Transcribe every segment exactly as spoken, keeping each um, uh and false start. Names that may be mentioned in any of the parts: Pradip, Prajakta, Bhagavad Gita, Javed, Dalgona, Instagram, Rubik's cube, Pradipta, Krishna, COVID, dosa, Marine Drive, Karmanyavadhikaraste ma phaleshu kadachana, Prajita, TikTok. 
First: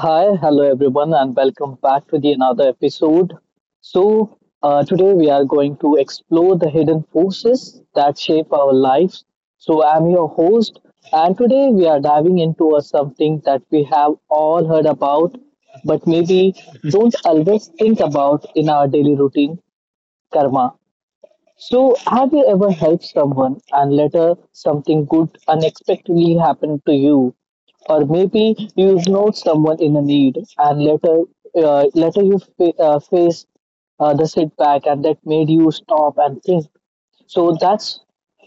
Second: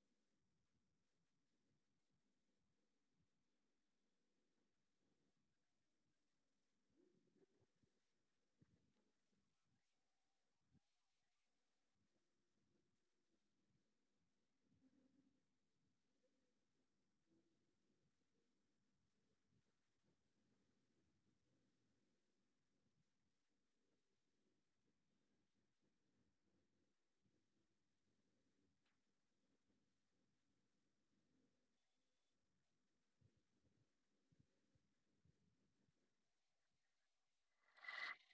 hi, hello everyone, and welcome back to the another episode. So, uh, today we are going to explore the hidden forces that shape our lives. So, I'm your host, and today we are diving into a, something that we have all heard about, but maybe don't always think about in our daily routine karma. So, have you ever helped someone and later something good unexpectedly happened to you? Or maybe you know someone in a need and later, uh, later you fa- uh, face uh, the setback, and that made you stop and think. So that's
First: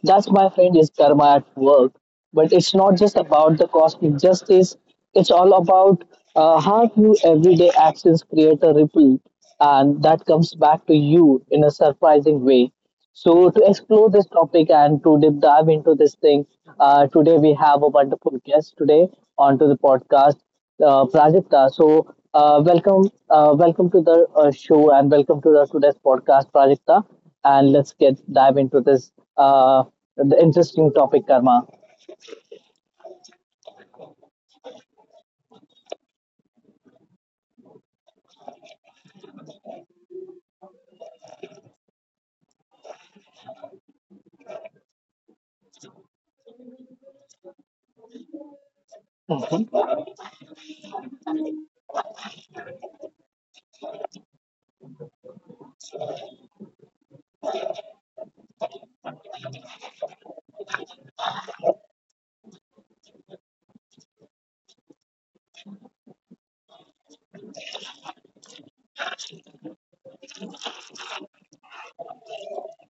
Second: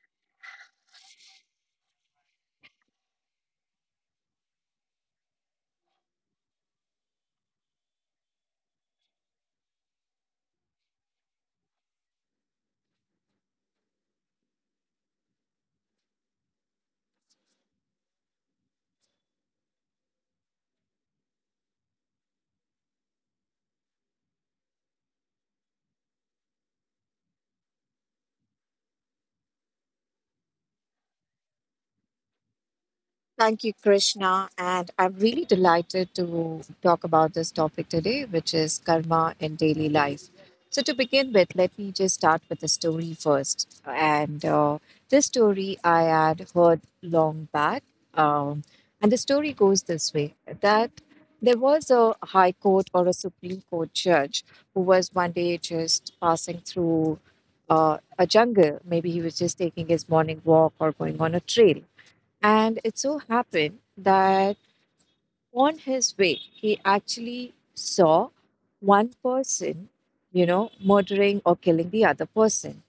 that's my friend, is karma at work. But it's not just about the cosmic justice. It's all about uh, how you everyday actions create a ripple, and that comes back to you in a surprising way. So, to explore this topic and to deep dive into this thing, uh, today we have a wonderful guest today onto the podcast, uh, Prajita. So, uh, welcome, uh, welcome to the uh, show and welcome to the today's podcast, Prajita. And let's get dive into this uh, the interesting topic, karma. Thank you, Krishna. And I'm really delighted to talk about this topic today, which is karma in daily life. So, to begin with, let me just start with a story first. And uh, This story I had heard long back. Um, and the story goes this way that there was a high court or a Supreme Court judge who was one day just passing through uh, a jungle. Maybe he was just taking his morning walk or going on a trail, and it so happened that on his way, he actually saw one person, you know, murdering or killing the other person.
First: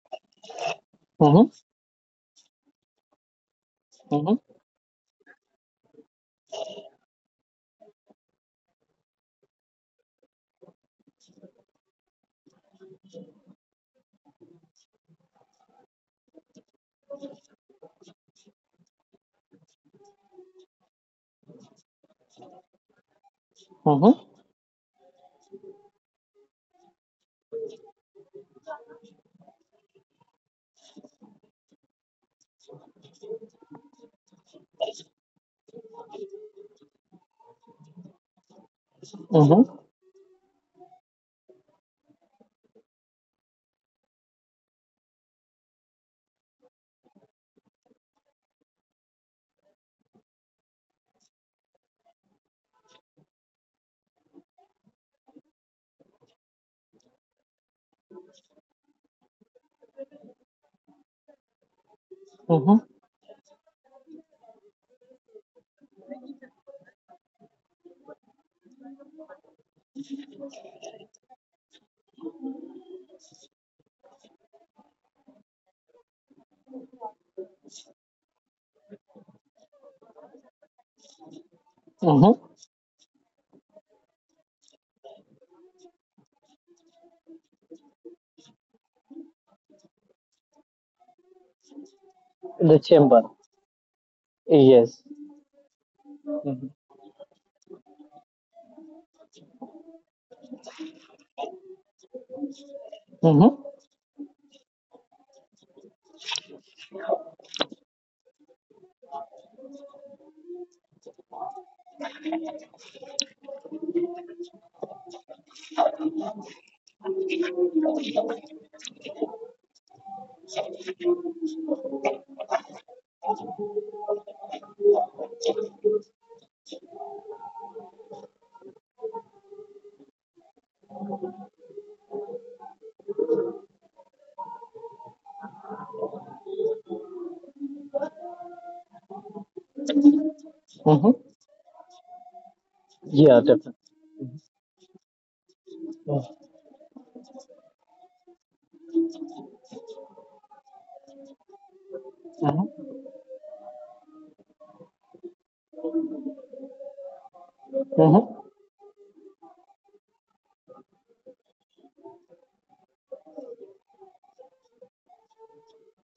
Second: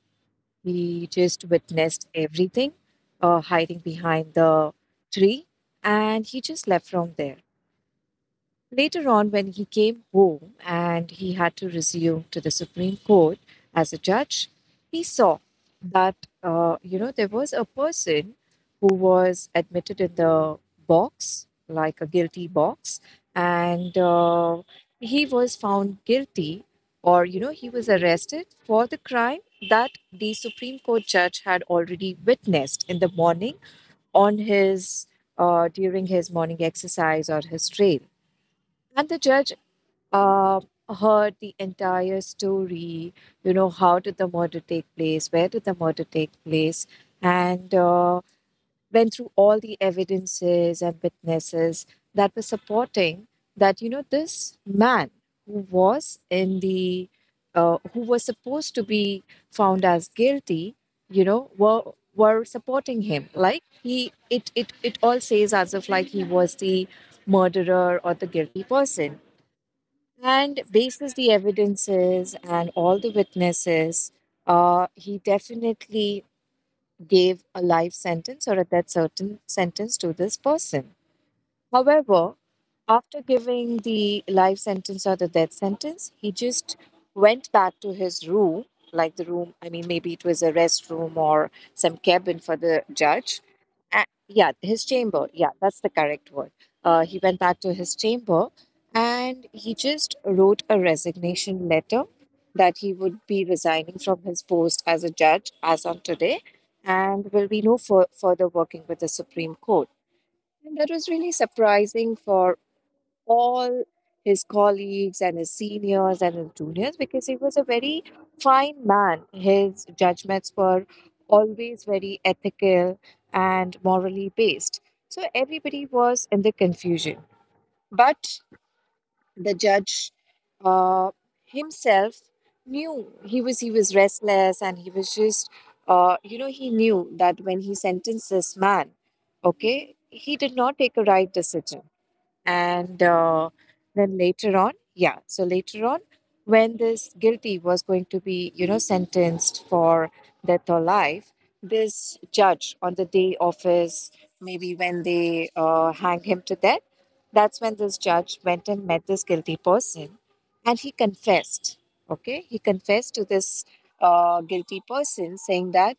He just Mm-hmm, witnessed everything, uh, hiding behind mm-hmm, the tree, and he just left from there. Later on, when he came home and he had to resume to the Supreme Court as a judge, he saw that uh, you know there was a person who was admitted in the box, like a guilty box, and mm-hmm, uh, he was found guilty, or you know he was arrested for the crime that the Supreme Court judge had already witnessed in the morning on his uh, during his morning exercise or his trail. And the judge mm-hmm, uh, heard the entire story, you know, how did the murder take place, where did the murder take place, and uh, went through all the evidences and witnesses that were supporting that, you know, this man who was in the, uh, who was supposed to be found as guilty, you know, were were mm-hmm, supporting him like he it it it all says as if like he was the murderer or the guilty person and bases the evidences and all the witnesses, uh, he definitely gave a life sentence or a death certain sentence to this person. mm-hmm. However, after giving the life sentence or the death sentence, he just went back to his room, like the room, I mean, maybe it was a restroom or some cabin for The the chamber, judge. A- yeah, yes. his chamber. Yeah, that's the correct Mm-hmm, word. Uh, he went back to his chamber and he just wrote a resignation letter that he would be mm-hmm, resigning from his post as a judge as on today and will be no fur- further working with the Supreme Court. And that was really surprising for all his colleagues and his seniors and his juniors because he was a very fine man. His judgments were always very ethical and morally based. So everybody was in the confusion. But the judge, uh, himself, knew he was he was restless and he was just uh, you know he knew that when he sentenced this man, okay, he did not mm-hmm. take a right decision. and Yeah, uh, definitely. then later on, yeah so later on Mm-hmm, when this guilty was going to be, you know, sentenced for death or life, this mm-hmm, judge on the day of his, maybe when they uh, hang him to death, that's when this mm-hmm. judge went and met this guilty person and he confessed, okay, he confessed to this uh, guilty person saying that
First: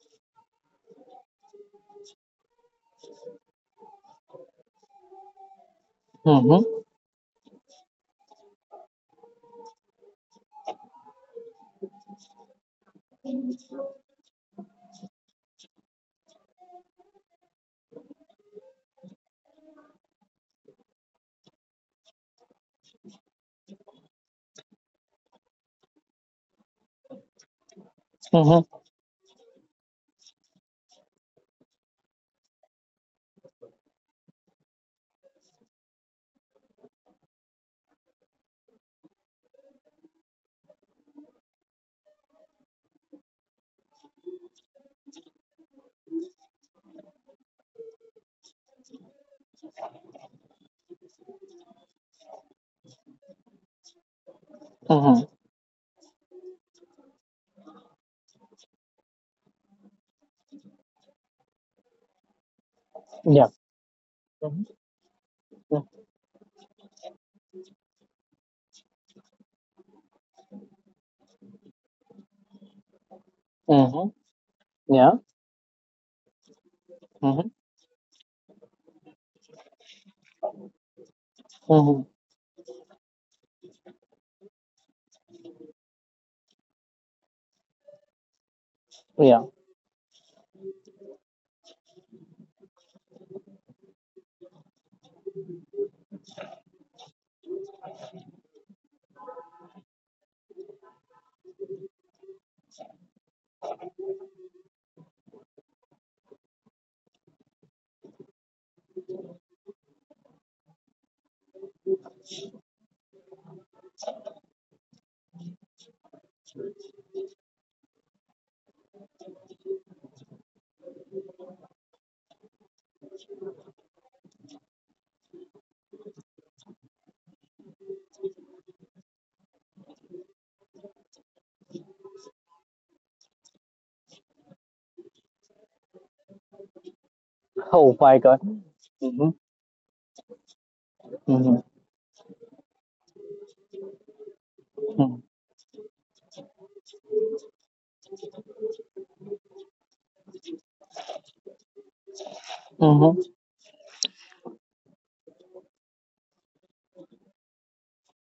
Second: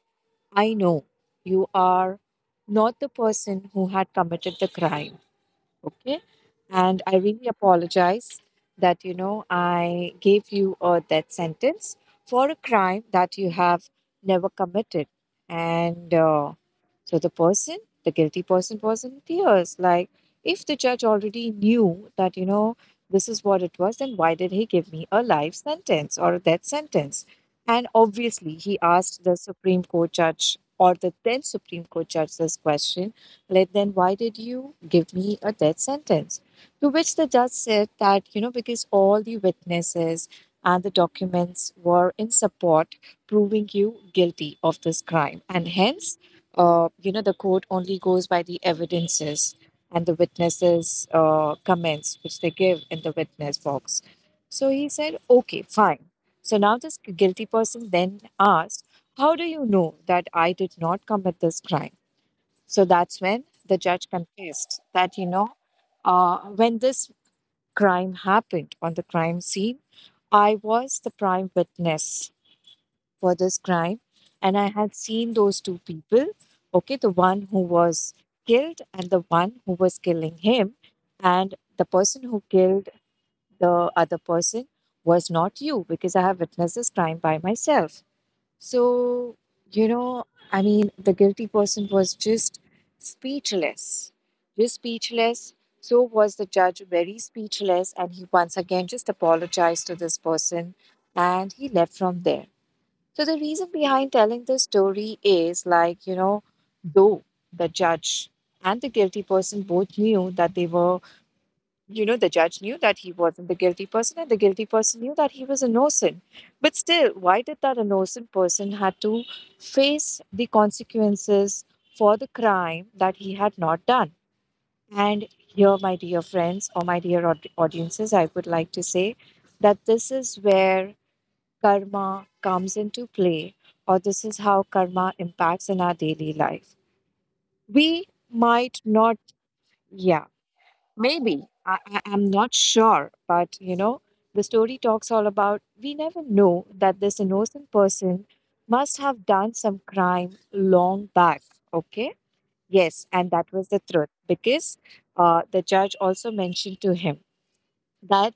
I know you are not the person who had committed the crime. Okay. Mm-hmm. And I really apologize that, you know, I gave you a death sentence for a crime that you have never committed. And uh, so the person, the guilty person, was in tears. Like, if the judge already knew that, you know, this is what it was, then why did he give me a life sentence or a death sentence? And obviously, Mhm. he asked the Supreme Court judge or the then Supreme Court judge this question, like, then why did you give me a death sentence? To which the judge said that, you know, because all the witnesses and the documents were in support, proving you guilty of this crime. And hence, uh, you know, the court only goes by the evidences and the witnesses' uh, comments, which they give in the witness box. So he said, Mhm. okay, fine. So now this guilty person then asked, how do you know that I did not commit this crime? So that's when Yeah. the judge Mhm. confessed that, you know, Mhm. uh, when this crime happened on the crime scene, I was the prime witness for this crime Mhm. and I had Yeah. seen those two people, okay, the one Mhm. who was killed and the one who was killing him. And the Mhm. person who killed the other person was not you because I have witnessed this crime by myself. So, Yeah. you know, I mean, the guilty person was just speechless, just speechless. So was the judge very speechless, and he once again just apologized to this person and he left from there. So, the reason behind telling the story is like, you know, though the judge and the guilty person both knew that they were, you know, the judge knew that he wasn't the guilty person, and the guilty person knew that he was innocent. But still, why did that innocent person had to face the consequences for the crime that he had not done? And here, my dear friends or my dear aud- audiences, I would like to say that this is where karma comes into play, or this is how karma impacts in our daily life. Oh We my God. might not, Mhm. yeah, maybe. Mhm. I, I, I'm not sure. But, you know, the story talks all Mhm. about we never know that this innocent person must have done some crime long back. Okay. Yes. Mhm. And that was the truth because uh, the judge also mentioned to him that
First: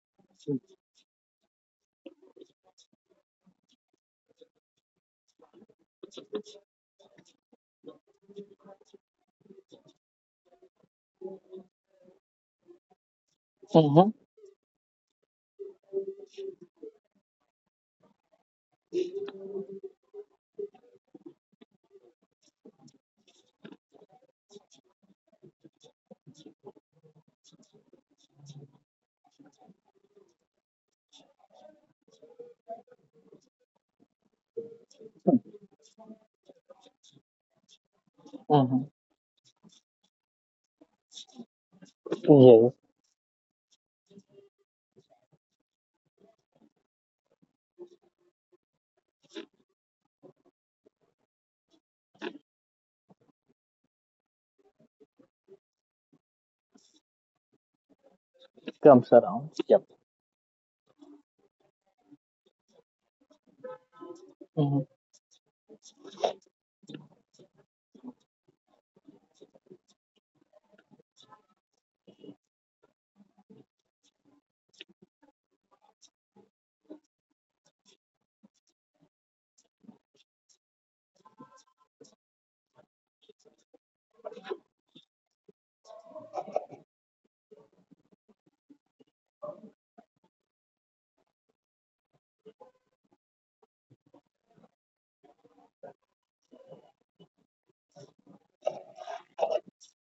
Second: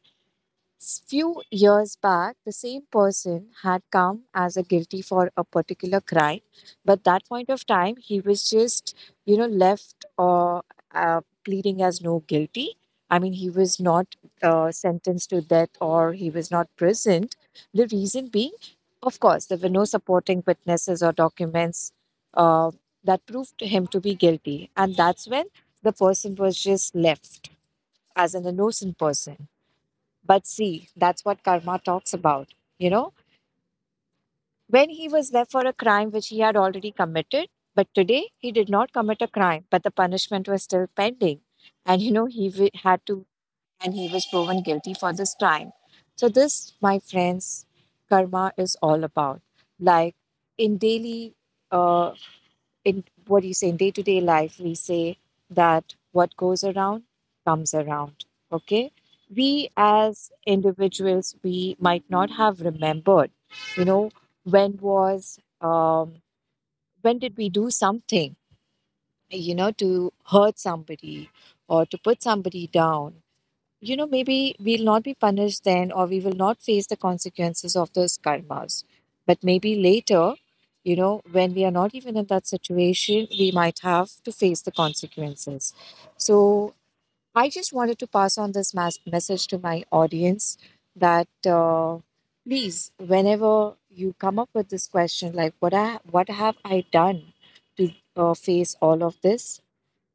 S- few years back, the same person had come as a guilty for a particular crime, but that point of time, he was just, you know, left or uh, pleading as no guilty. I mean, he was Mhm. not uh, sentenced to death or he was not prisoned. The reason being, of course, there were no supporting witnesses or documents uh, that proved him to be guilty, and that's when the person was just left as an innocent person. But see, that's what karma talks about. You know, when he was left for a crime which he had already committed, but today he did Mhm. not commit a crime, but the punishment was still pending. And, you know, he w- Yes, had to, and he was proven guilty for this crime. So, this, my friends, karma is all about. Like in daily, uh, in what do you say, in day to day life, we say that what goes around comes around. Okay. comes around. We Yep. as individuals, we might not have remembered, you know, when Mhm. was, um, when did we do something, you know, to hurt somebody or to put somebody down, you know, maybe we'll not be punished then, or we will not face the consequences of those karmas. But maybe later, you know, when we are not even in that situation, we might have to face the consequences. So I just wanted to pass on this mas- message to my audience that uh, please, whenever you come up with this question, like what I what have I done to uh, face all of this,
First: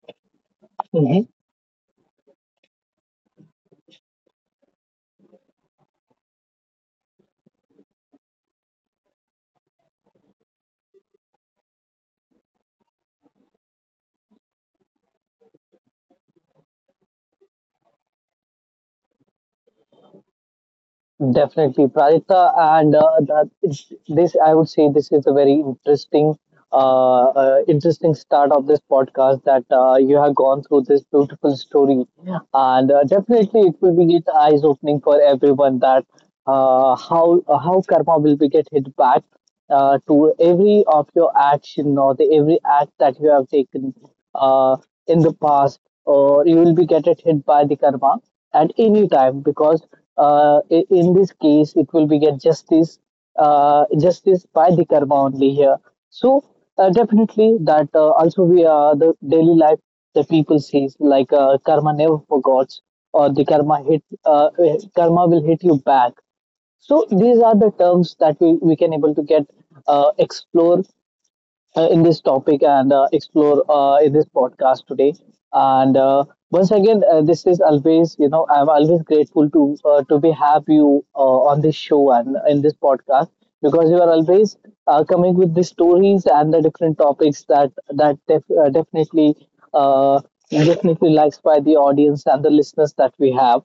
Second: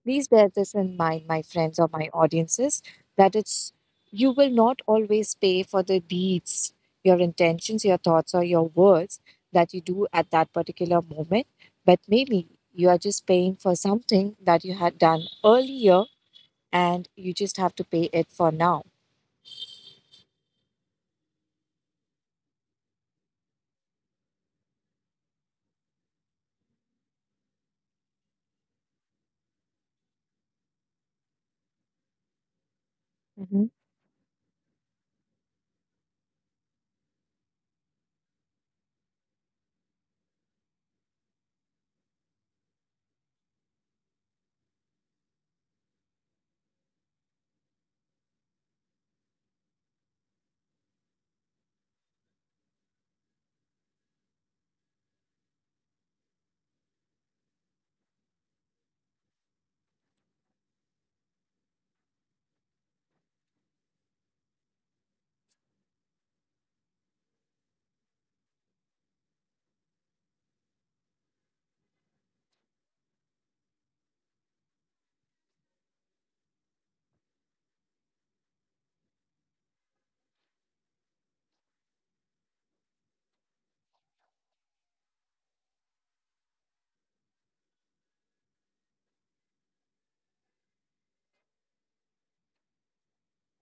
please bear this in mind, Mhm. my friends or my audiences, that it's you will not always pay for the deeds, your intentions, your thoughts, or your words that you do at that particular moment. But maybe you are just paying for something that you had done earlier and you just have to pay it for now. Definitely, Pradita, and uh, that is- this I would say this is a very interesting, uh, uh, interesting start of this podcast, that uh, you have gone through this beautiful story, and uh, definitely Hmm. it will be get eyes opening for everyone that uh, how uh, how karma will be get hit back uh, to every of your action or the every act that you have taken uh, in the past, or you will be get it hit by the karma at any time, because uh, i- in this case it will be get justice uh, justice by the karma only here. So uh, definitely that uh, also we are the daily life, the people says like, uh, karma never forgets, or the karma hit uh, karma will hit you back. So these are the terms that we, we can able to get uh, explore uh, in this topic and uh, explore uh, in this podcast today. And uh, once again, uh, this is always, you know, I'm always grateful to uh, to be have you uh, on this show and in this podcast, because you are always uh, coming with the stories and the different topics that that def- uh, definitely uh, definitely likes by the audience and the listeners that we have.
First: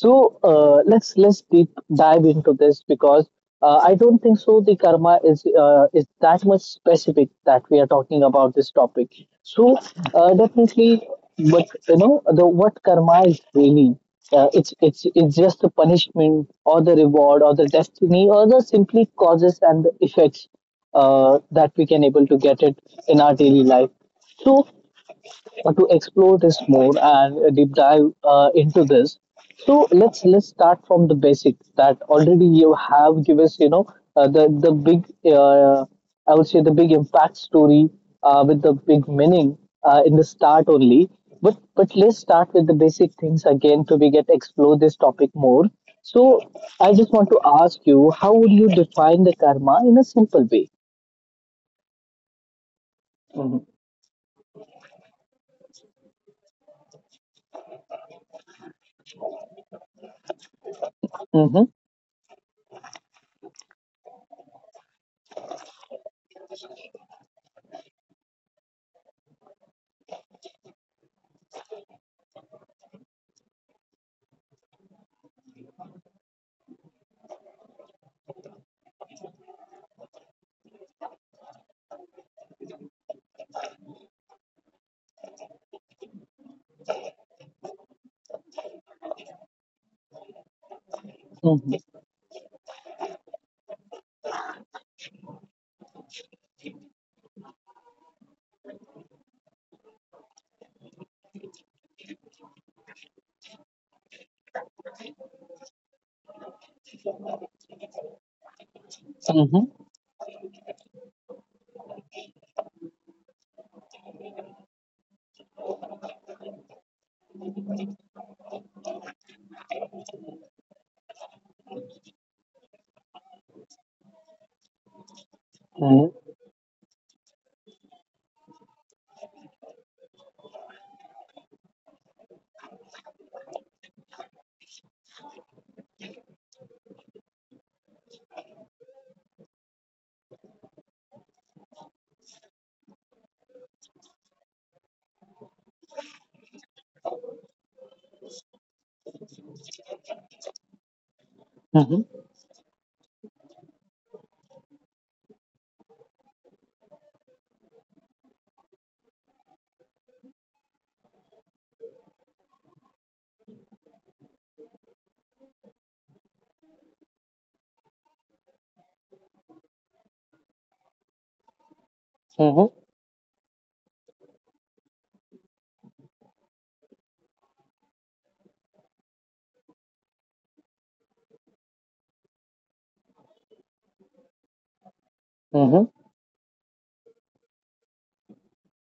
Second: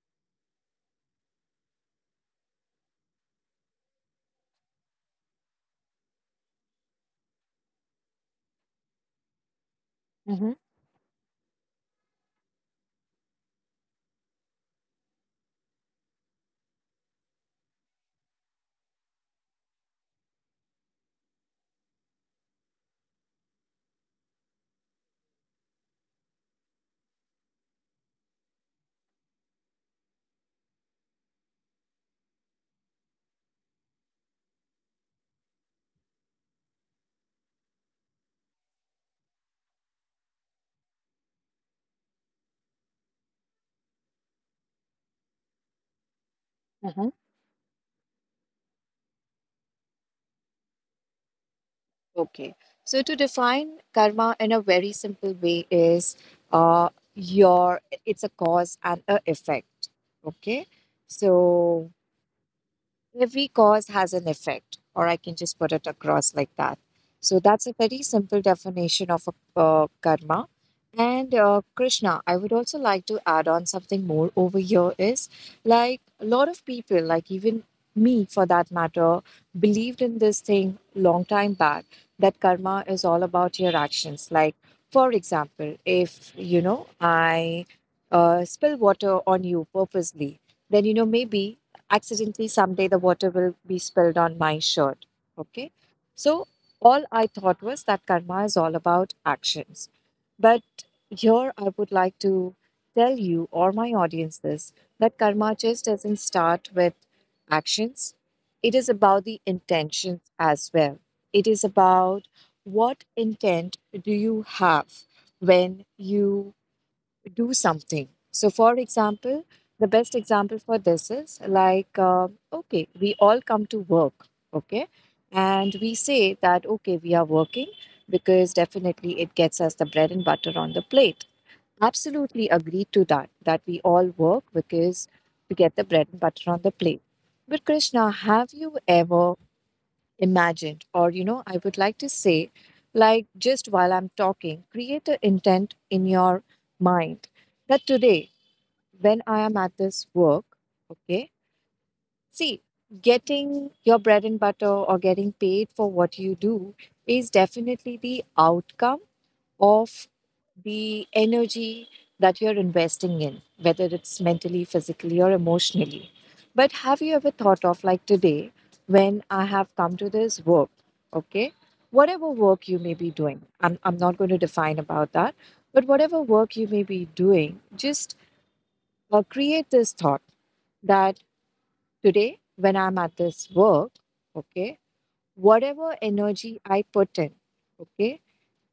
So uh, let's let's deep dive into this, because. Uh, I don't think so. The karma is uh, is that much specific that we are talking about this topic. So uh, Hmm. definitely, but you know the what karma is really. Uh, it's it's it's just the punishment or the reward or the destiny or the simply causes and the effects uh, that we can able to get it in our daily life. So uh, to explore this more and uh, deep dive uh, into this. So let's let's start from the basics that already you have given us, you know, uh, the the big uh, I would say the big impact story uh, with the big meaning uh, in the start only. But but let's start with the basic things again to we get explore this topic more. So I just want to ask you, how would you define the karma in a simple way? Okay. So, to Mm-hmm. define karma in a very simple way is, uh, your it's a cause and a effect. Okay. Mm-hmm. So, every cause has an effect, or I can just put it across like that. So that's a very simple definition of a, uh, karma. And uh, Krishna, I would also like to add on something more over here is like a lot of people, like even me for that matter, believed in this thing long time back that karma is all about your actions. Like, for example, if you know I uh, spill water on you purposely, then you know maybe accidentally someday the water will be spilled on my shirt. Okay. So all I thought was that karma is all about actions. But here I would like to tell you or my audience this, that karma just doesn't start with actions, it is about the Mm-hmm. intentions as well. It is about what intent do you have when you do something. So, for example, the best example for this is like, uh, okay, we all come to work, okay, and we Mm-hmm. say that, okay, we are working because definitely it gets us the bread and butter on the plate. Absolutely agree to that, that we all work because we get the bread and butter on the plate. But, Krishna, have you ever imagined, or you know I would like to say, like, just while I'm talking, create an intent in your mind that today, when I am at this work, okay, Mm-hmm. see, getting your bread and butter or getting paid for what you do is definitely the outcome of the energy that you're investing in, whether it's mentally, physically, or emotionally. But have you ever thought of, like, today, when I have come to this work, okay? Whatever work you may be doing, I'm, I'm not going to define about that, but whatever work you may be doing, just uh, create this thought that today, when I'm at this work, okay, Mm-hmm. whatever energy I put in, okay,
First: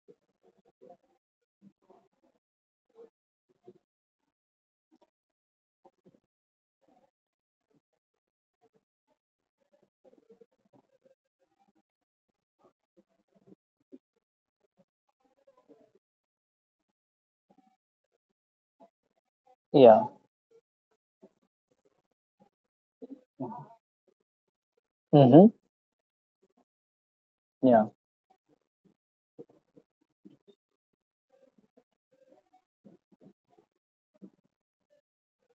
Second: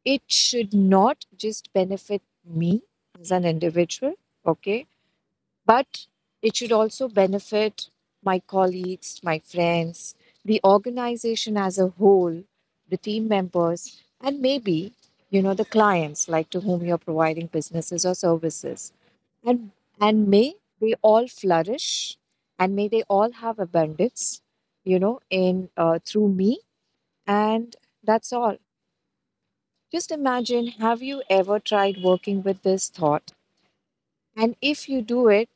it should not just benefit me as an individual, okay, but it should also benefit my colleagues, my friends, the organization as a whole, the team members, and maybe, you know, the clients, like, to whom you're providing businesses or services. And Yeah. and may they all flourish and may they all have abundance, you know, Mm-hmm. in uh, through me. And Yeah. that's all. Just imagine, have you ever tried working with this thought? And if you do it,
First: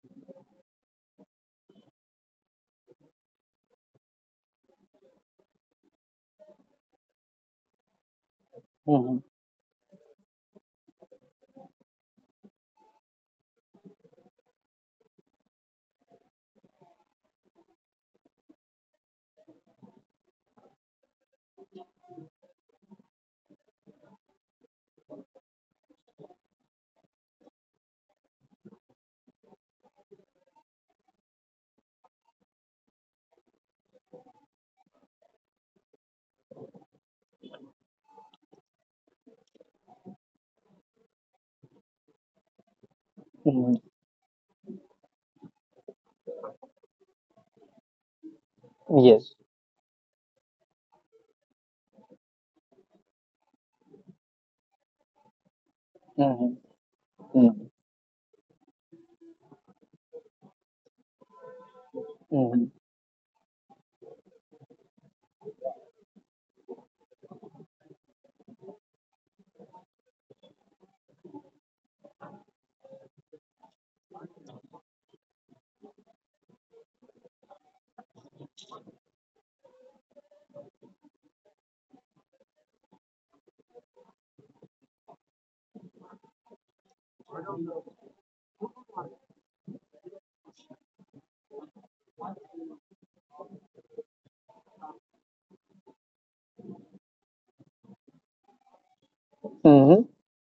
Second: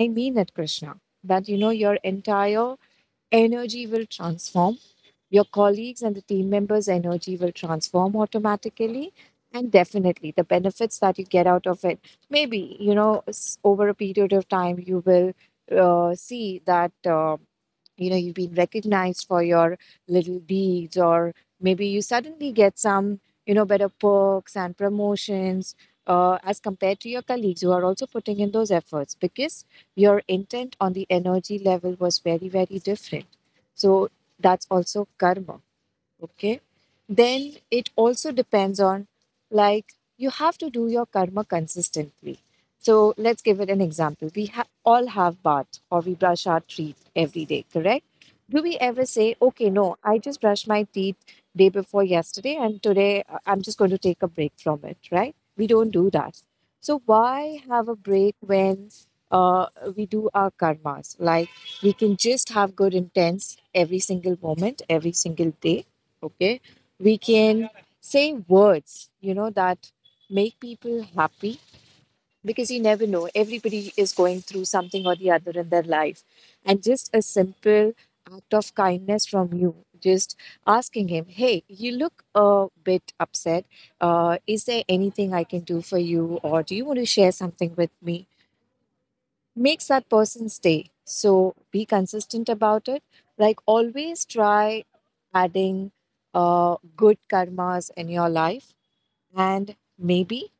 I mean that, Krishna, that you know your entire energy will transform, your colleagues' and the team members' energy will transform automatically. Mm-hmm. And definitely, the benefits that you get out of it, maybe, you know, s- over a period of time, you will uh, see that. Uh, you know you've been recognized for your little deeds, or maybe you suddenly get some, you know, better perks and promotions uh, as compared to your colleagues who are also putting in those efforts, because your intent on the energy level was very, very different. So that's also karma. Okay, then it also depends on, like, you have to do your karma consistently. So let's give it Mm-hmm. an example. we ha- all have bath, or we brush our teeth every day, correct? Do we ever say, Yes. okay, no, I just brushed my teeth day before yesterday and today, uh, I'm just going to take a break from it? Right, we don't do that. Mm-hmm. So why Mm-hmm. have a break when uh, we do our karmas? Like, we can just Mm-hmm. have good intents every single moment, every single day. Okay, we can say words, you know, that make people happy, because you never know. Everybody is going through something or the other in their life. And just a simple act of kindness from you, just asking him, hey, you look a bit upset. Uh, is there anything I can do for you? Or do you want to share something with me? Makes that person's day. So be consistent about it. Like, always try adding uh, good karmas in your life. And Mm-hmm. maybe,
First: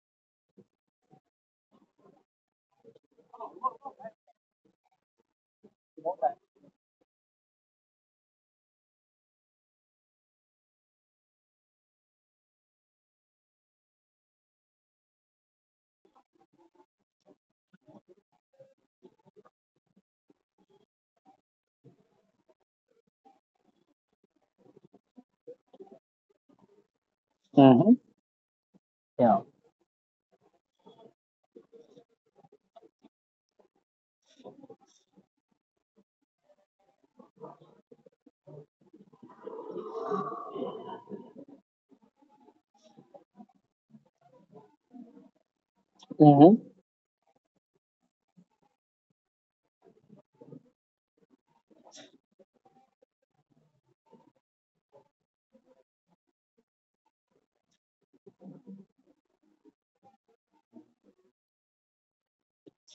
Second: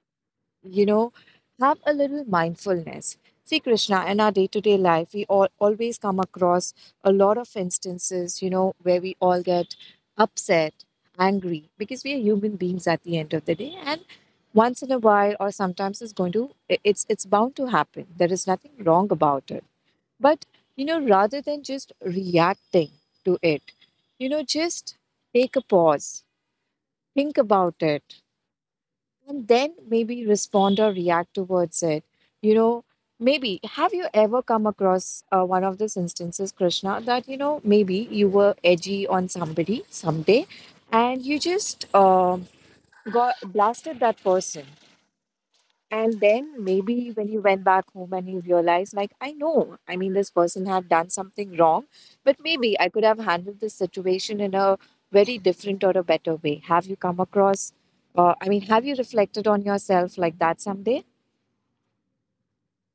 you know, have a little mindfulness. See, Krishna, in our day to day life, we all always come across a lot of instances, you know, where we all get upset, angry, because we are human beings at the end of the day. And once in a while, or sometimes, it's going to, I- it's, it's bound to happen. There is nothing wrong about it. But, you know, rather than just reacting to it, you know, just take a pause, think about Mm-hmm. it, Yeah. and then maybe respond or react towards it. You know, maybe have you ever come across uh, one of those instances, Krishna, that, you know, maybe you were edgy on somebody someday, and you just um got blasted that person. And Mm-hmm. then maybe when you went back home and you realized, like, I know, I mean, this person had done something wrong, but maybe I could have handled this situation in a very different or a better way. Have you come across, uh, I mean, have you reflected on yourself like that someday?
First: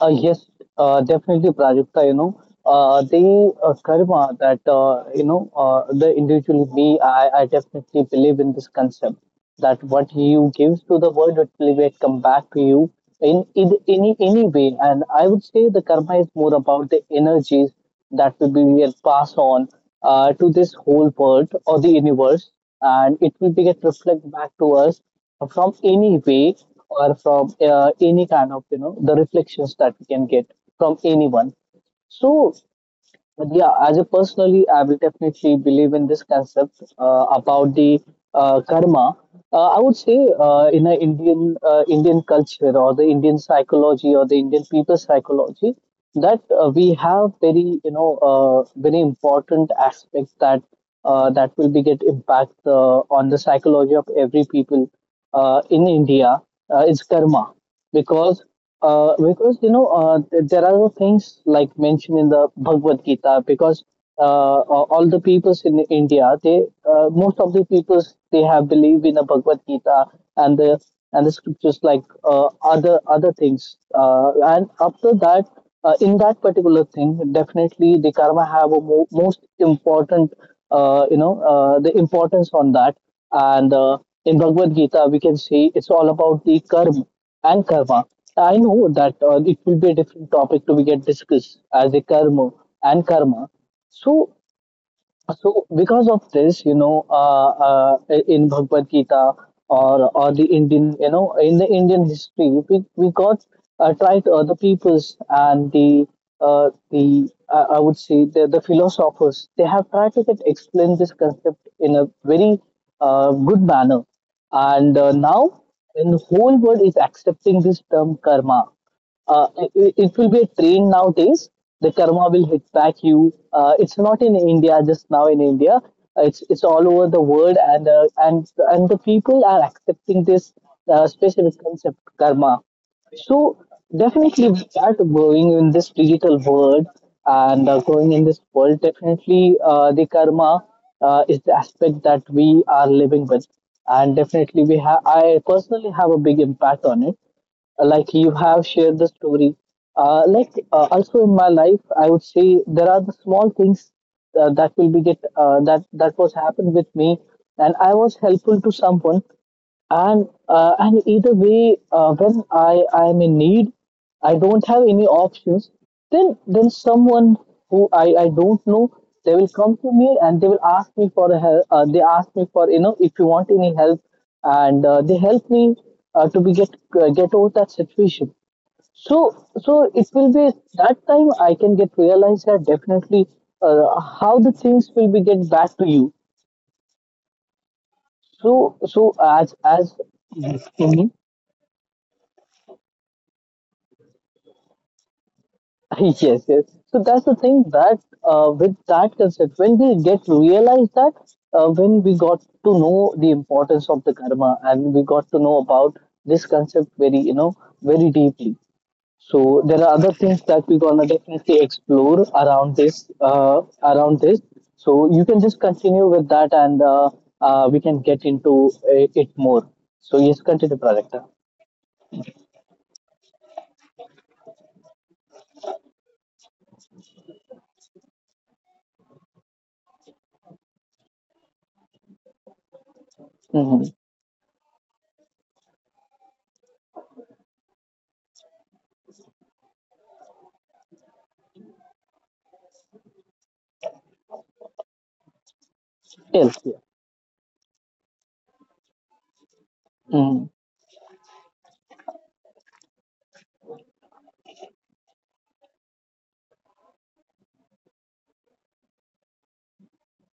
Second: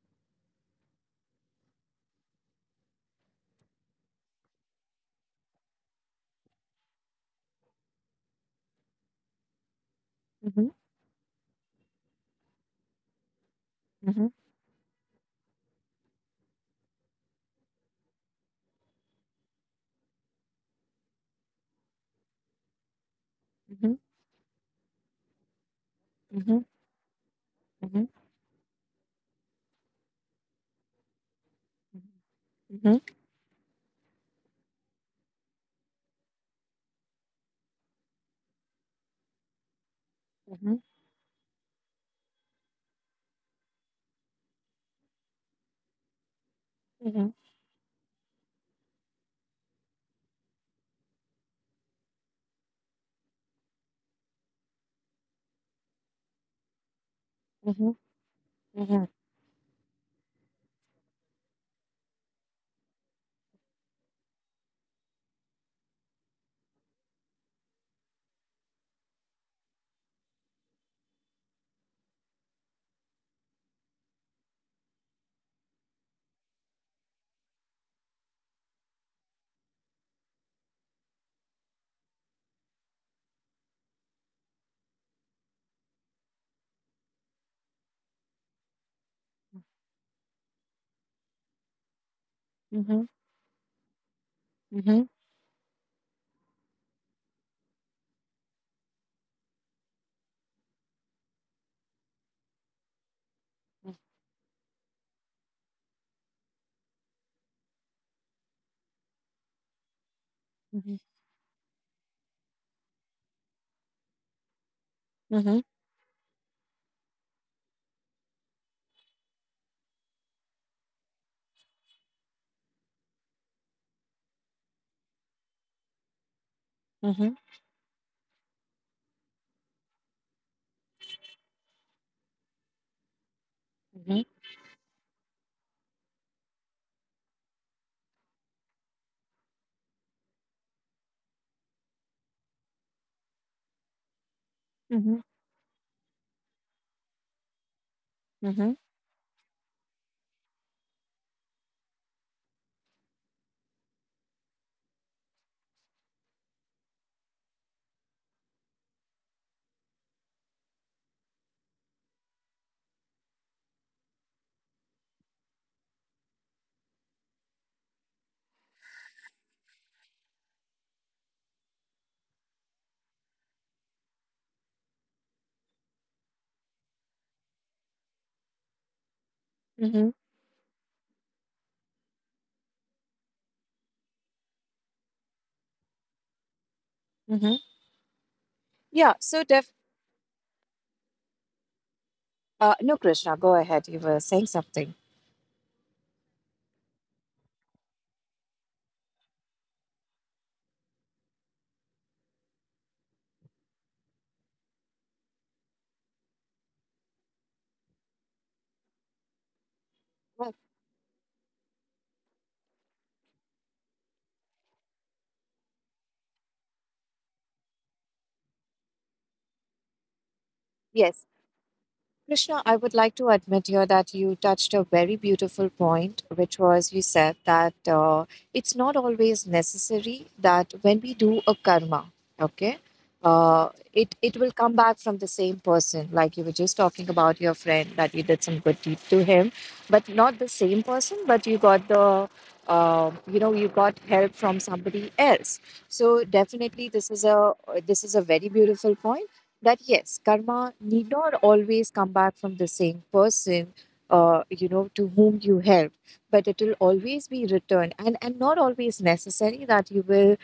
Uh, yes. Uh, definitely, Prajakta. You know, uh, the uh, karma that uh, you know uh, the individual me. I, I definitely believe in this concept, that what you Mm-hmm, give to the world it will get come back to you in, in any mm-hmm, any way. And I would say the karma is more about the energies that will be get passed on uh, to this whole world or the universe, and it will be get mm-hmm, reflect back to us from any mm-hmm, way or from uh, mm-hmm, any kind of you know the reflections that we can get from anyone. So mm-hmm, but yeah, as a personally, I will definitely believe in this concept uh, about the uh, karma. Uh, I would say mm-hmm, uh, in a Indian uh, Indian culture or the Indian psychology or the Indian people psychology, that uh, we mm-hmm, have very you know uh, very important aspects that uh, that will be get impact uh, on the psychology of every people uh, in India uh, is karma, mm-hmm, because mm-hmm, uh, because you know uh, th- there are things like mentioned in the Bhagavad Gita, because uh, uh, all the peoples in India they uh, most of the peoples they have believed in the Bhagavad Gita and the and the scriptures like uh, other other things uh, and after that uh, in that particular thing definitely the karma have a mo- most important uh, you know uh, the importance on that. And uh, in Bhagavad Gita we can see it's all about the karma and karma. I know that uh, it will be a different topic to be get discussed as a karma mm-hmm, and karma. So mm-hmm, so because of this, you know, uh, uh, in Bhagavad Gita or or the Indian, you know, in the Indian history, we we got uh, tried uh, the peoples and the uh, the uh, I would say the the philosophers. They have tried to get mm-hmm, mm-hmm, explain this concept in a very uh, good manner. And uh, mm-hmm, now in the whole world is accepting this term karma. Uh, it, it will be a train nowadays. The karma will hit back you. Uh, it's not in India just now in India. Uh, It's it's all over mm-hmm, the world, and uh, and and the people are accepting this uh, specific concept karma. So mm-hmm, definitely, we are going in this digital world, and uh, going in this world. Definitely, uh, the karma uh, is the aspect that we are living with, and definitely we have. mm-hmm. I personally have a big impact on it, like you have shared the story. uh, like uh, also in my life I would say there are the small things uh, that will be get uh, that that was happened with me, and I was helpful to someone. And uh, and either way, uh, when I I am in need, I don't have any options. Then then someone who I I don't know, they will come to me and they will ask me for a help. Uh, they ask me for you know if you want any help, and uh, they help me uh, to be get uh, get over that situation. So mm-hmm. so it will be that time I can get realize that definitely uh, how the things will be get back to you. mm-hmm. So Yeah, so so definitely. as as Uh, no, Krishna, go ahead. You were saying something. Yes, yes. So that's the thing, that uh, with that concept, when we get realized that, uh, when we got to know the importance of the karma, and we got to know about this concept very, you know, very deeply. So there are other Well, things that we're gonna definitely explore around this, uh, around this. So you can just continue with that, and uh, uh, we can get into uh, it more. So yes, continue, yes, Projecta. Krishna, I would like to admit here that you touched a very beautiful point, which was you said that uh, it's not always necessary that when we do a karma, okay, uh, Mm-hmm. it, it will come back from the same person. Like, you were just talking about your friend that you did some good deed to him, but not the same person, but you got the uh, you know, you got help from somebody else. So Yes. Yeah. definitely, this is a this is a very beautiful point that yes, Mm-hmm. karma need not always come back from the same person, uh, you know, to whom you helped, but it will always be returned. and and not always necessary that you will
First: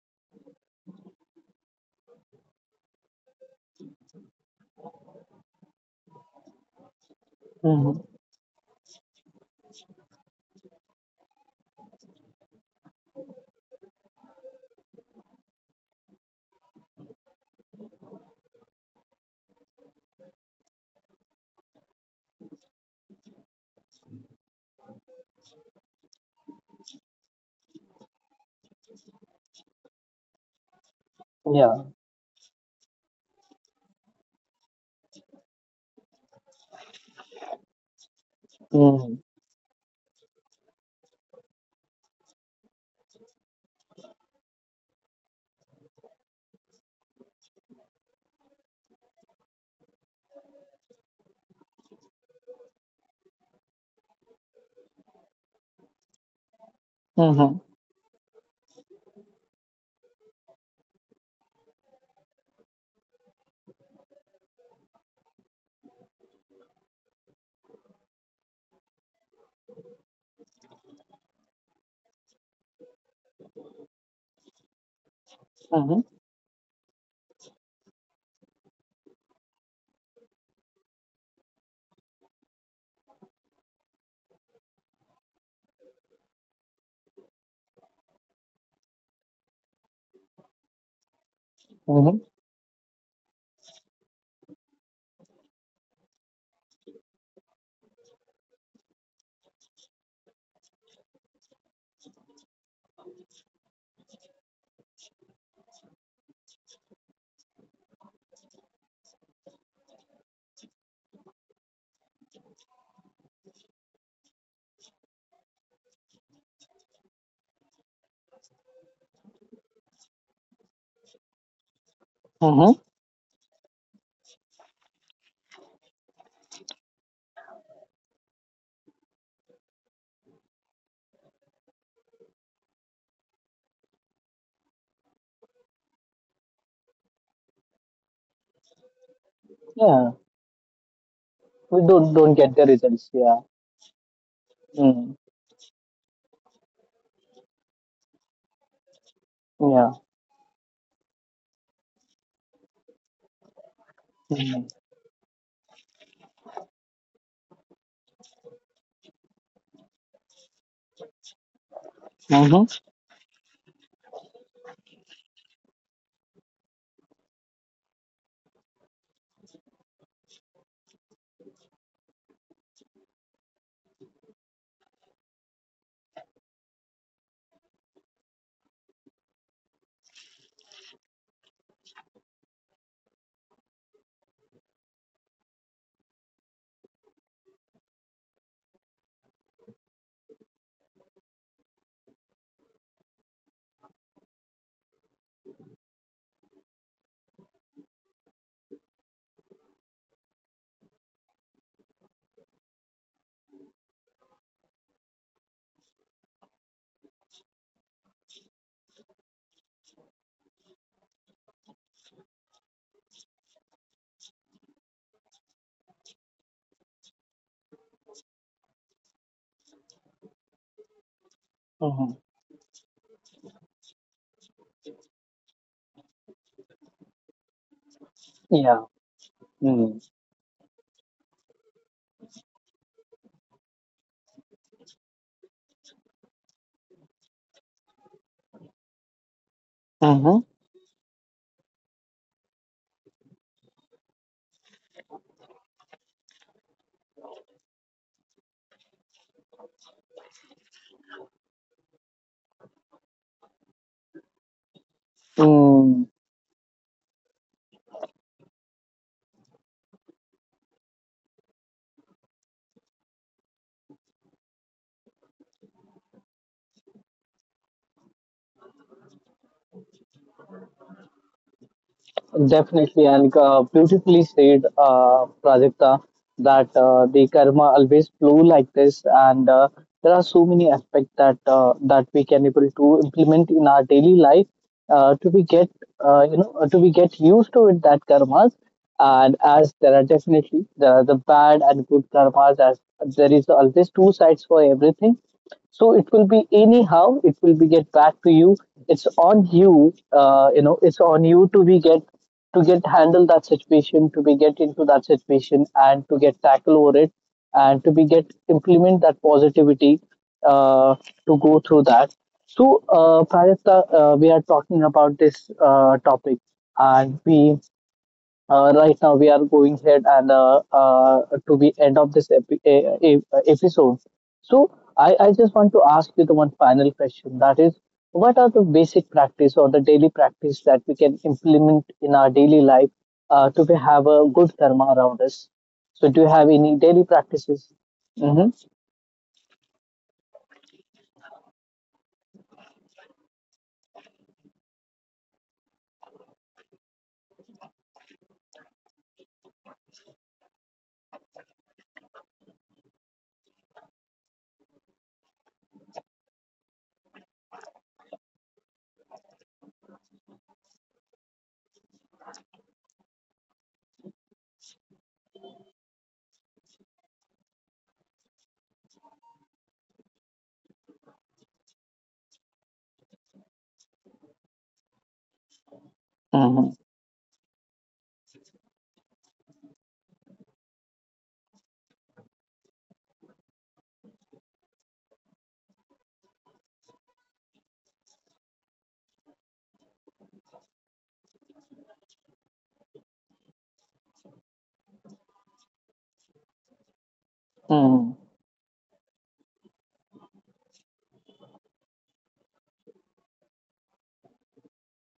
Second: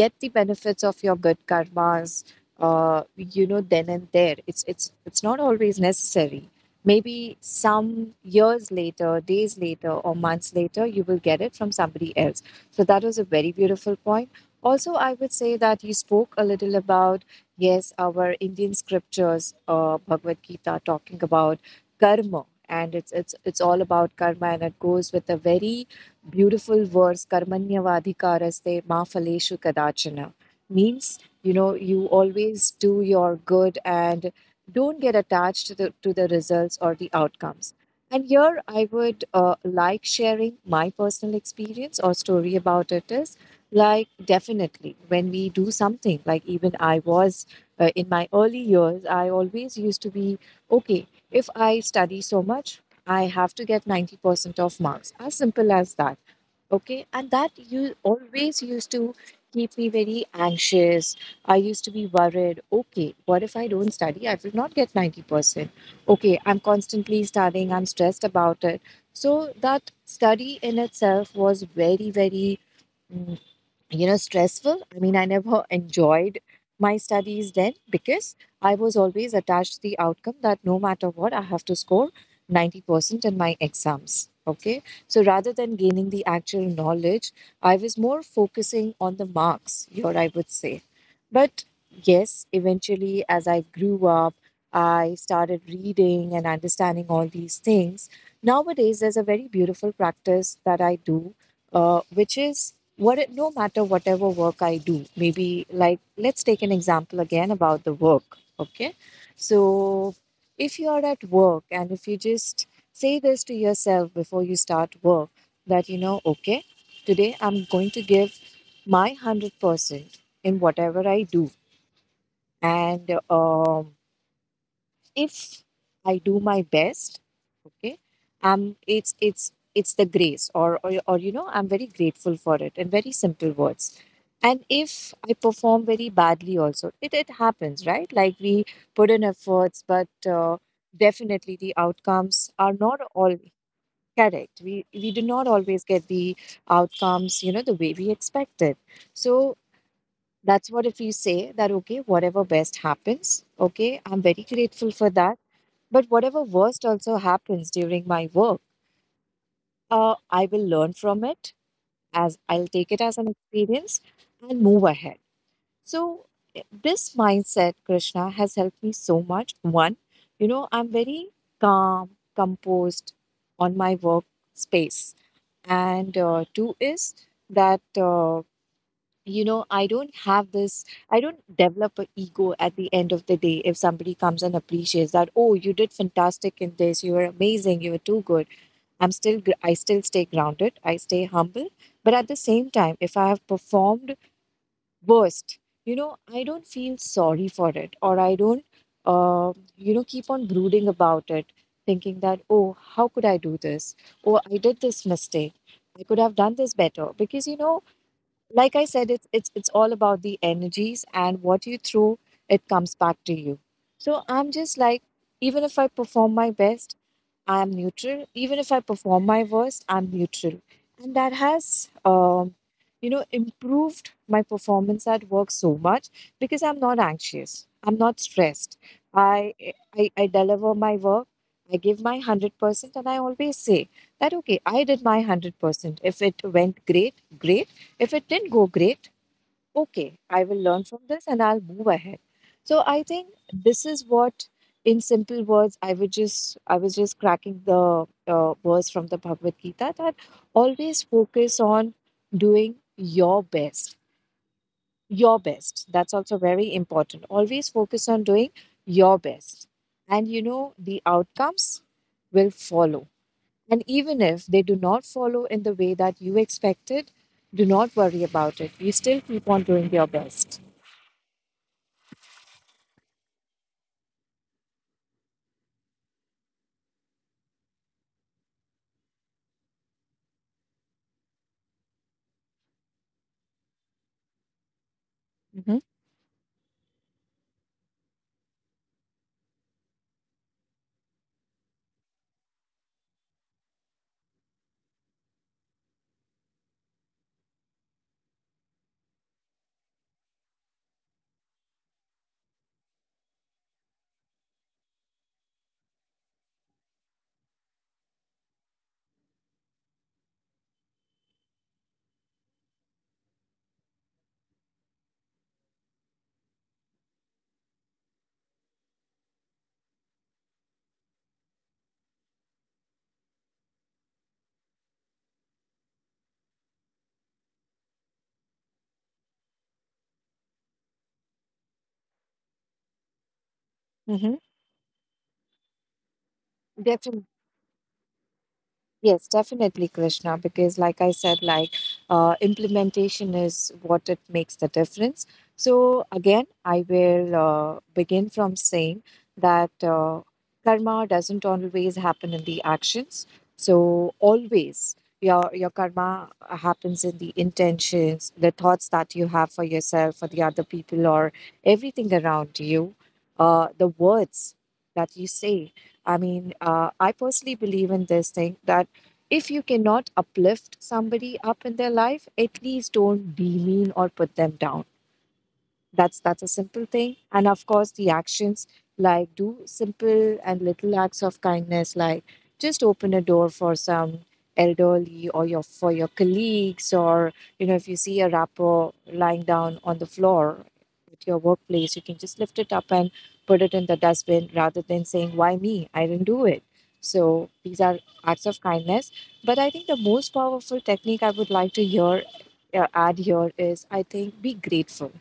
get the benefits of your good karmas uh, you know, then and there. It's it's it's not always necessary. Maybe Mm-hmm. some years later, days later, or months later, you will get it from somebody else. So that was a very beautiful point. Also, I would say that you spoke a little about, yes, our Indian scriptures, uh, Bhagavad Gita, talking about karma. And it's it's it's all about karma, and it goes with a very beautiful verse, Karmanyavadhikaraste ma phaleshu kadachana, means, you know, Yeah. you always do your good and don't get attached to the, to the results or the outcomes. And here I Mm-hmm. would uh, like sharing my personal experience or story about it is, like, definitely when we do something, like, even I was uh, in my early years, I always used to be, okay, if I study so much, I have to get ninety percent of marks, as simple as that. Okay, and that Mm-hmm. you always used to keep me very anxious. I used to be worried, okay, what if I don't study, I will not get ninety percent? Okay, I'm constantly studying, I'm stressed about it. So that study in itself was very, very, mm, you know, stressful. I mean, I never Mm-hmm. enjoyed my studies then, because I was always attached to the outcome that no matter what, I have to score ninety percent in my exams. Okay, so rather than gaining the actual knowledge, I was more focusing on the marks here, I would say. But Mm-hmm. yes, eventually, as I grew up, I started reading and understanding all these things. Nowadays, there's a very beautiful practice that I do, uh, which is, what it, no matter whatever work I do, maybe, like, let's take an example again about the work. Okay. So if you are at work, and if you just say this to yourself before you start work that, you know, okay, today I'm going to give my one hundred percent in whatever I do. Mm-hmm. And um, if I do my best, okay, um, it's it's it's the grace, or, or or you know, I'm very grateful for it, in very simple words. And if I perform very badly, also, it it happens, right? Like, we put in efforts, but Yeah. uh, definitely the We don't don't outcomes get the are not results. all Yeah. correct. We we Mm. do not always get the outcomes, you know, the way we expected. So Yeah. that's what, if we say that, okay, whatever best happens, okay, I'm very Mm-hmm. grateful for that, but whatever worst also happens during my work, uh, I will learn from it, as Mm-hmm. I'll take it as an experience and move ahead. So i- this mindset, Krishna, has helped me so much. One, you know, I'm very calm, composed on my work space, and uh, two is that. Uh, you know, I don't have this, I don't develop an ego at the end of the day if somebody comes and appreciates that, oh, you did fantastic in this, you were amazing, you were too good. i'm still gr- I still stay grounded, I stay humble. But at the same time, if I have performed worst, you know, I don't feel sorry for it, or I don't uh, you know, keep on brooding about it, thinking that, oh, how could I do this, or I did this mistake, I could have done this better. Because, you know, like I said, it's it's it's all about the energies, and what you throw, it comes back to you. So I'm just like, even if I perform my best, I am neutral. Even if I perform my worst, I'm neutral. And that has, Mm-hmm. um, you know, improved my performance at work so much because I'm not anxious. I'm not stressed. Yeah. I Mm. I, I deliver my work. I give my hundred percent, and I always say that, okay, I did my hundred percent. If it went great, great. If it didn't go great, okay, Mm-hmm. I will learn from this and I'll move ahead. So I think this is what, in simple words, I would just I was just cracking the uh, verse from the Bhagavad Gita that always focus on doing your best, your best. Mm-hmm. That's also very important. Always focus on doing your best, and, you know, the outcomes will follow. And even if they do not follow in the way that you expected, do not worry about it. You still keep on doing your best. Definitely, and uh, beautifully said, uh, Prajakta, that uh, the karma always flow like this, and uh, there are so many aspects that uh, that we can able to implement in our daily life uh, to we get Mm-hmm. uh, you know to we get used to it that karmas. And as there are definitely the the bad and good karmas, as there is always two sides for everything, so it will be anyhow it will be get back to you. It's on you uh, you know it's on you to be get to get handle that situation, to be get into that situation and to get tackle over it, and to be get implement that positivity uh, to go through that. So uh, Prajapta, uh, we are talking about this uh, topic, and we uh, right now we are going ahead, and uh, uh, to the end of this epi- e- e- episode. So I, I just want to ask you the one final question, that is, what are the basic practice or the daily practice that we can implement in our daily life uh, to be- have a Mm-hmm. good karma around us? So do you have any daily Definitely. practices? Mm-hmm. Yes, definitely, Krishna, because like I said, like, uh, implementation is what it makes the difference. So again, I will uh, begin from saying that, uh, karma doesn't always happen in the actions. So always your your karma happens in the intentions, the thoughts that you have for yourself, for the other people, or everything around you, uh, the words that you say. I mean, uh, I personally believe in this thing that if you cannot uplift somebody up in their life, at least don't be mean or put them down. That's that's a Mm-hmm. simple thing. And of course, the actions, like, do simple and little acts of kindness, like, just open a door for some elderly or your, for your colleagues, or, you know, if you see a wrapper lying down on the floor at your workplace, you can just lift it up and put it in the dustbin rather than saying, why me, I didn't do it. So these are Mm-hmm. acts of kindness. But I think the most powerful technique I would like to hear uh, add here is, I think, be grateful.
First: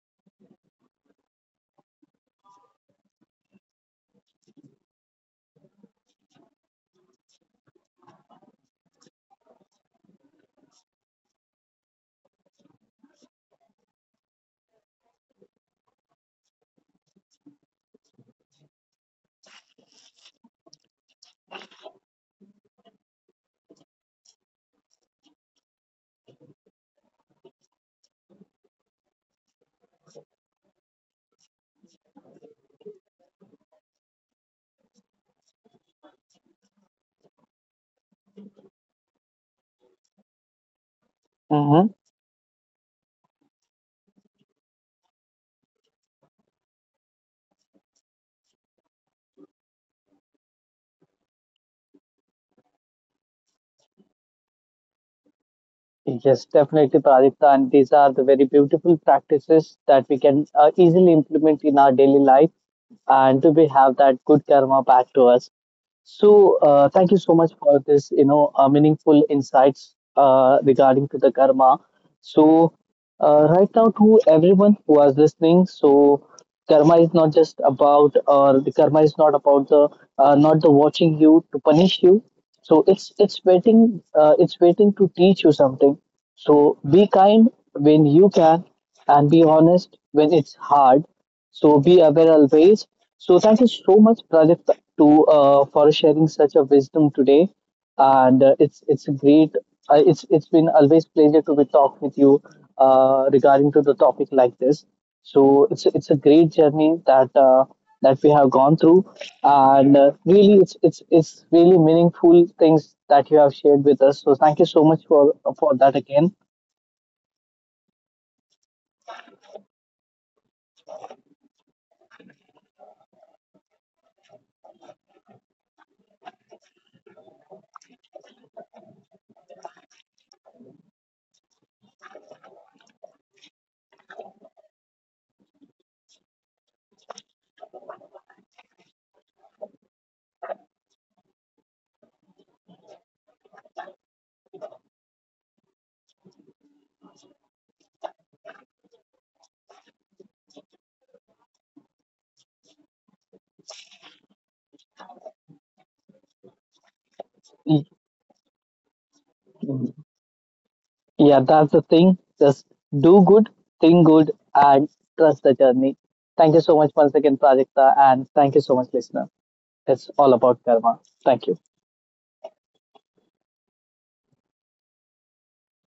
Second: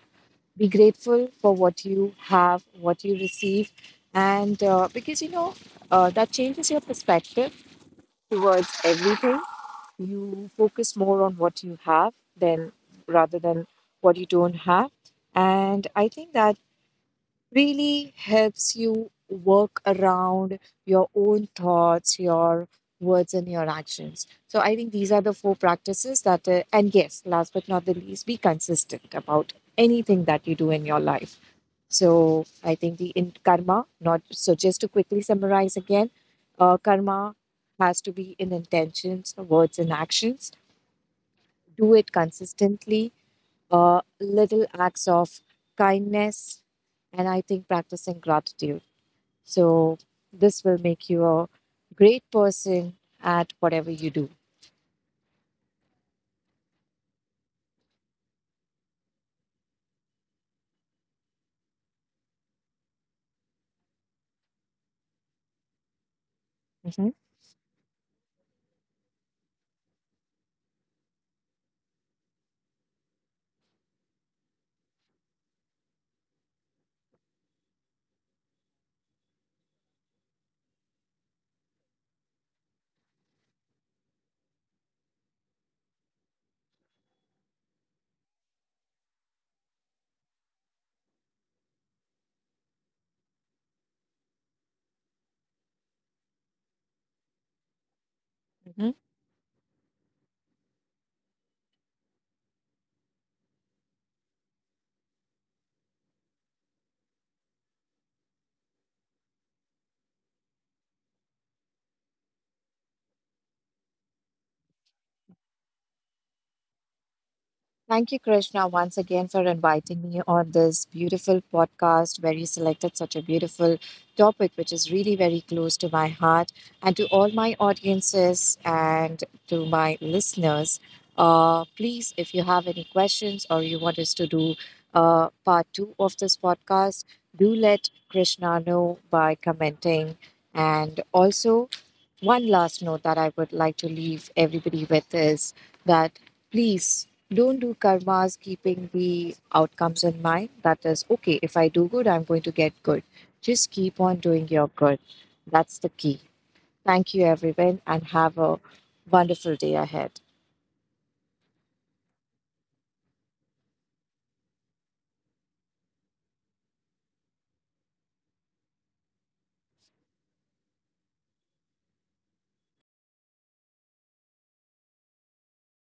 Be grateful for what you have, what you receive, and uh, because you know, uh, that changes your perspective towards everything. You focus more on what you have than, rather than what you don't have, and I think that really helps you work around your own thoughts, your words, and your actions. So I think these are the four practices that, uh, and yes, last but not the least, be consistent about anything that you do in your life. So I think the in karma, not so, just to quickly summarize again, uh, karma has to be in intentions, words, and actions. Mm-hmm. Do it consistently, uh, little acts of kindness, and I think practicing gratitude. So this will make you a great person at whatever you do. Yes, definitely, Pradipta. And these are the very beautiful practices that we can uh, easily implement in our daily life and to be have that good karma back to us. So uh, thank Mhm. you so much for this, you know, uh, meaningful insights uh, regarding to the karma. So uh, right now to everyone who was listening, so karma is not just about, or the karma is not about the, uh, not the watching you to punish you. So it's it's waiting, uh, it's waiting to teach you something. So be kind when you can, and be honest when it's hard, so be aware always. So thank you so much, Pradip, to uh, for sharing such a wisdom today. And uh, it's it's a great. Uh, it's it's been always pleasure to be talk with you uh, regarding to the topic like this. So it's a- it's a great journey that uh, that we have gone through. And uh, really it's it's it's really meaningful things that you have shared with us. So thank you so much for for that again. Thank you, Krishna, once again for inviting me on this beautiful podcast where you selected such a beautiful topic, which is really very close to my heart. And to all my audiences and to my listeners, uh, please, if you have any questions or you want us to do uh, part two of this podcast, do let Krishna know by commenting. And also, one last note that I would like to leave everybody with is that, please don't do karmas keeping the outcomes in mind. That is, okay, if I do good, I'm going to get good. Just keep on doing your good. That's the key. Thank you, everyone, and have a wonderful day ahead. Yeah, that's the thing. Just do good, think good, and trust the journey. Thank you so much once again, Prajakta, and thank you so much, listener. It's all about karma. Thank you.